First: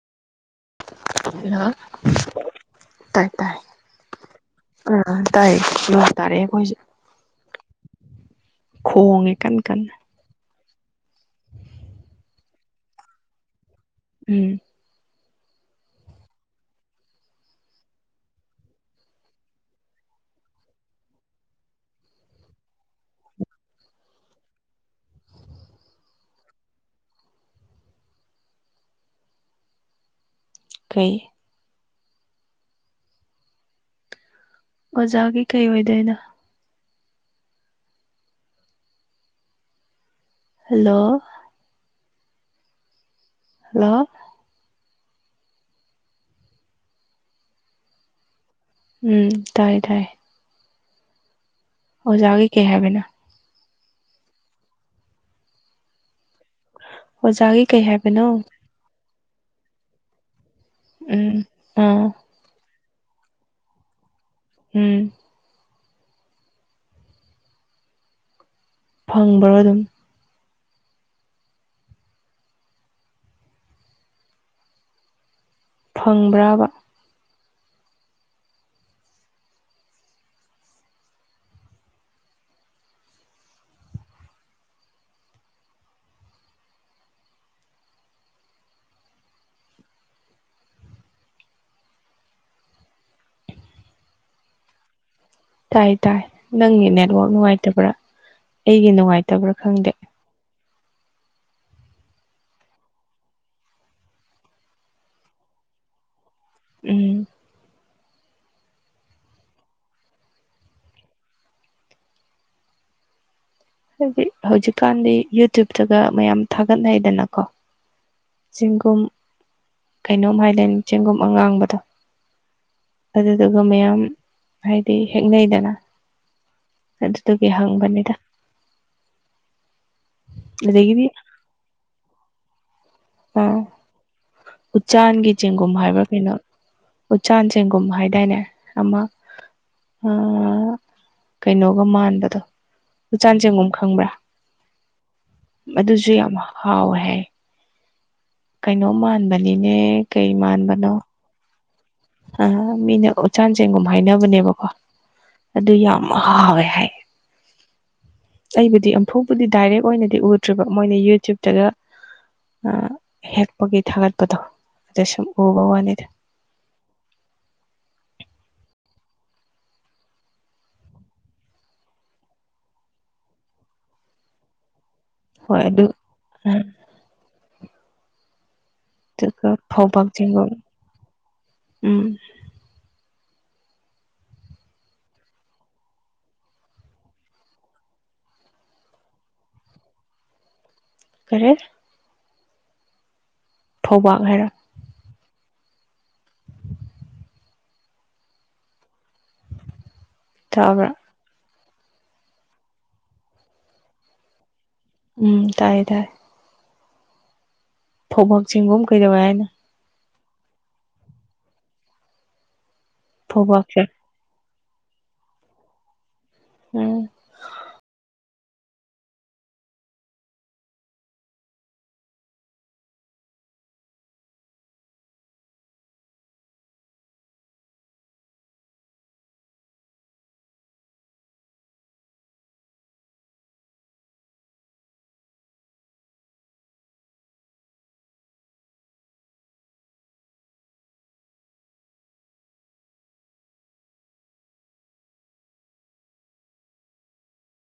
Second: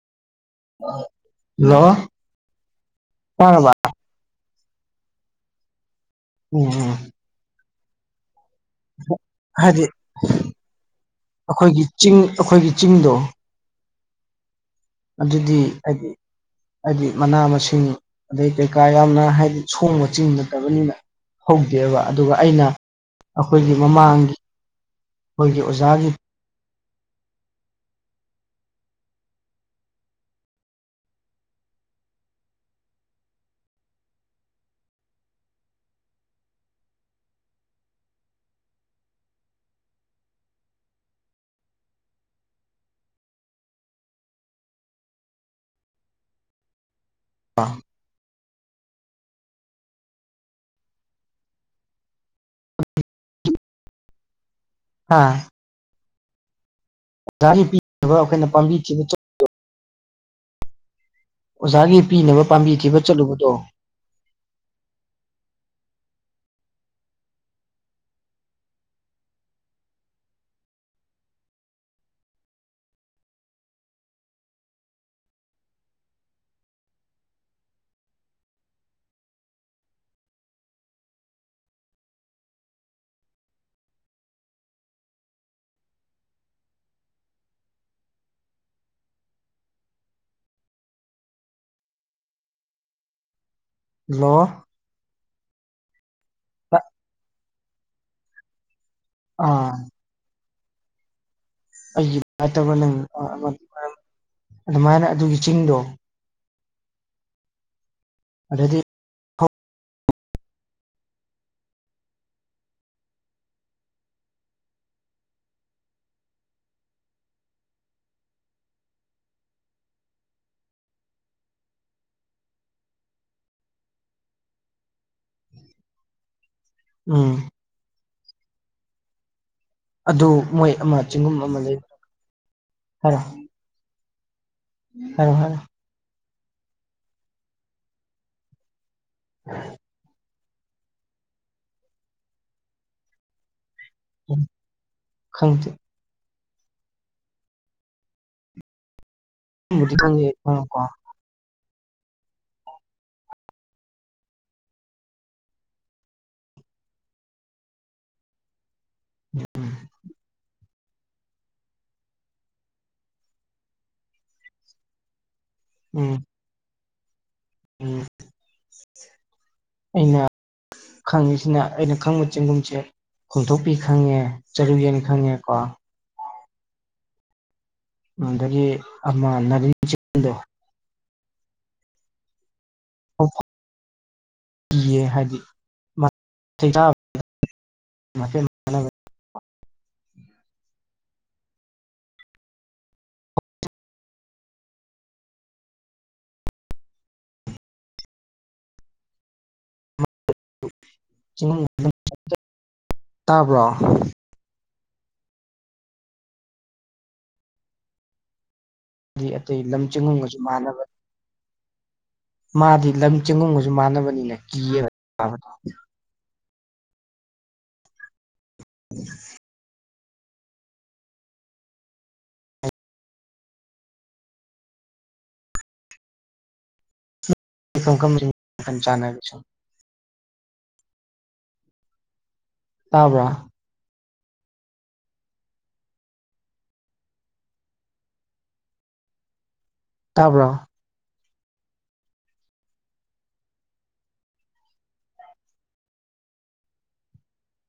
hello ꯇꯥꯏ ꯇꯥꯏ ꯇꯥꯔꯕ ꯑꯥ ꯇꯥꯏ ꯃꯤꯋꯥ ꯇꯥꯔꯛꯑꯦ ꯑꯩꯈꯣꯏꯖꯨ ꯎꯝ ꯈꯣꯡꯉꯦ ꯀꯟ ꯍꯥꯏꯗꯤ ꯀꯟꯅ ꯑꯩꯈꯣꯏꯒꯤ ꯆꯤꯡ ꯑꯩꯈꯣꯏꯒꯤ ꯆꯤꯡꯗꯣ ꯎꯝ ꯑꯗꯨꯗꯤ ꯍꯥꯏꯗꯤ ꯑꯩꯗꯤ ꯃꯅꯥ ꯃꯁꯤꯡ ꯑꯗꯩ ꯀꯩꯀꯥ ꯌꯥꯝꯅ ꯍꯥꯏꯗꯤ ꯁꯣꯡꯕ ꯆꯤꯡ ꯅꯠꯇꯥꯕꯅꯤꯅ ꯍꯧꯗꯦꯕ ꯑꯗꯨꯒ ꯑꯩꯅ ꯑꯈꯣꯏꯒꯤ ꯃꯃꯥꯡꯒꯤ ꯑꯈꯣꯏꯒꯤ ꯑꯣꯖꯥꯒꯤ ꯀꯩ ꯑꯣꯖꯥꯒꯤ ꯀꯩ ꯑꯣꯏꯗꯣꯏꯅꯣ ꯍꯜꯂꯣ ꯍꯜꯂꯣ [unintelligible] ꯎꯝ ꯇꯥꯏꯌꯦ ꯇꯥꯏꯌꯦ ꯑꯣꯖꯥꯒꯤ ꯀꯩ ꯍꯥꯏꯕꯅꯣ ꯍꯥ ꯑꯣꯖꯥꯒꯤ ꯀꯩ ꯄꯤꯅꯕ ꯍꯥꯏꯕꯅꯣ ꯑꯈꯣꯏꯅ ꯄꯥꯝꯕꯤ ꯊꯤꯕ ꯆꯠ ꯎꯝ ꯑꯣꯖꯥꯒꯤ ꯑꯥ ꯄꯤꯅꯕ ꯄꯥꯝꯕꯤ ꯊꯤꯕ ꯆꯠꯂꯨꯕꯗꯣ ꯎꯝ ꯐꯪꯕ꯭ꯔꯣ ꯑꯗꯨꯝ ꯐꯪꯕ꯭ꯔꯥꯕ ꯂꯣ ꯇꯥꯏ ꯇꯥꯏ ꯅꯪꯒꯤ ꯅꯦꯠꯋꯥꯛ ꯅꯨꯡꯉꯥꯏꯇꯕ꯭ꯔꯥ ꯑꯩꯒꯤ ꯅꯨꯡꯉꯥꯏꯇꯕ꯭ꯔꯥ ꯑꯥ ꯈꯪꯗꯦ ꯑꯩꯒꯤ ꯉꯥꯏꯠꯇꯥꯕ ꯅꯪ ꯑꯗꯨꯃꯥꯏꯅ ꯑꯗꯨꯒꯤ ꯆꯤꯡꯗꯣ ꯎꯝ ꯑꯗꯗꯤ ꯍꯥꯏꯗꯤ ꯍꯧꯖꯤꯛꯀꯥꯟꯗꯤ ꯌꯨꯇ꯭ꯌꯨꯞꯇꯥꯒ ꯃꯌꯥꯝ ꯊꯥꯒꯠꯅꯩꯗꯅꯀꯣ ꯆꯦꯡꯒꯨꯝ ꯀꯩꯅꯣꯝ ꯍꯥꯏꯗꯥꯏꯅꯦ ꯆꯦꯡꯒꯨꯝ ꯑꯉꯥꯡꯕꯗꯣ ꯑꯗꯨꯗꯨꯒ ꯃꯌꯥꯝ ꯍꯥꯏꯗꯤ ꯍꯦꯛꯅꯩꯗꯅ ꯎꯝ ꯑꯗꯨꯗꯨꯒꯤ ꯍꯪꯕꯅꯤꯗ ꯑꯗꯨ ꯃꯣꯏ ꯑꯃ ꯑꯗꯒꯤꯗꯤ ꯆꯤꯡꯒꯨꯝ ꯑꯃ ꯂꯩꯕ ꯍꯥꯏꯔꯣ ꯑꯥ ꯎꯆꯥꯟꯒꯤ ꯍꯥꯏꯔꯣ ꯍꯥꯏꯔꯣ ꯆꯦꯡꯒꯨꯝ ꯍꯥꯏꯕ꯭ꯔꯥ ꯀꯩꯅꯣ ꯎꯆꯥꯟ ꯆꯦꯡꯒꯨꯝ ꯍꯥꯏꯗꯥꯏꯅꯦ ꯑꯃ [inaudible] ꯑꯥ ꯀꯩꯅꯣꯒꯥ ꯃꯥꯟꯕꯗꯣ ꯎꯆꯥꯟ ꯆꯦꯡꯒꯨꯝ ꯈꯪꯕ꯭ꯔꯥ ꯈꯪꯗꯦ ꯑꯗꯨꯖꯨ ꯌꯥꯝ ꯍꯥꯎꯋꯦ ꯍꯥꯏ ꯀꯩꯅꯣ ꯃꯥꯟꯕꯅꯤꯅꯦ ꯈꯪꯕꯨꯗꯤ ꯈꯪꯉꯦ ꯀꯩ ꯈꯪꯉꯀꯣ ꯃꯥꯟꯕꯅꯣ ꯑꯥ ꯃꯤꯅ ꯎꯆꯥꯟ ꯆꯦꯡꯒꯨꯝ ꯍꯥꯏꯅꯕꯅꯦꯕꯀꯣ ꯑꯗꯨ ꯌꯥꯝ ꯍꯥꯎꯋꯦ ꯍꯥꯏ [inaudible] ꯑꯩꯕꯨꯗꯤ ꯑꯝꯐꯨꯕꯨꯗꯤ ꯗꯥꯏꯔꯦꯛ ꯑꯣꯏꯅꯗꯤ ꯎꯗ꯭ꯔꯤꯕ ꯃꯣꯏꯅ ꯌꯨꯇ꯭ꯌꯨꯞꯇꯥꯒ ꯑꯥ ꯍꯦꯛꯄꯒꯤ ꯊꯥꯒꯠꯄꯗꯣ ꯑꯗ ꯁꯨꯝ ꯎꯕ ꯋꯥꯠ ꯎꯝ ꯎꯝ ꯑꯩꯅ ꯈꯪꯉꯤꯁꯤꯅ ꯑꯩꯅ ꯈꯪꯕ ꯆꯦꯡꯒꯨꯝꯁꯦ ꯈꯣꯝꯊꯣꯛꯄꯤ ꯈꯪꯉꯦ ꯆꯥꯔꯨꯌꯦꯟ ꯈꯪꯉꯦꯀꯣ ꯎꯝ ꯑꯗꯒꯤ ꯑꯃ ꯑꯗꯨꯒ ꯅꯥꯔꯤꯟ ꯐꯥꯎꯕꯛ ꯆꯦꯡꯗꯣ ꯆꯦꯡꯒꯨꯝ ꯎꯝ ꯀꯤꯌꯦ ꯍꯥꯏꯗꯤ [unintelligible] ꯃꯊꯦꯜ ꯀꯔꯦꯛ ꯐꯧꯕꯥꯛ ꯍꯥꯏꯔ ꯇꯥꯕ꯭ꯔ ꯆꯤꯡ [unintelligible] ꯇꯥꯕ꯭ꯔꯣ ꯎꯝ ꯇꯥꯏ ꯇꯥꯏ ꯐꯧꯕꯥꯛ ꯆꯦꯡꯒꯨꯝ ꯀꯩꯗꯧꯋꯦ [unintelligible] ꯍꯥꯏꯅꯣ ꯑꯇꯩ ꯂꯝ ꯆꯦꯡꯒꯨꯝꯒꯁꯨ ꯃꯥꯟꯅꯕ ꯃꯥꯗꯤ ꯂꯝ ꯆꯦꯡꯒꯨꯝꯒꯁꯨ ꯐꯧꯕꯥꯛꯁꯦ ꯃꯥꯟꯅꯕꯅꯤꯅ ꯀꯤꯌꯦꯕ [unintelligible] ꯎꯝ [unintelligible] [inaudible] ꯀꯝ ꯀꯝꯕ [unintelligible] ꯇꯥꯕ꯭ꯔ ꯇꯥꯕ꯭ꯔꯣ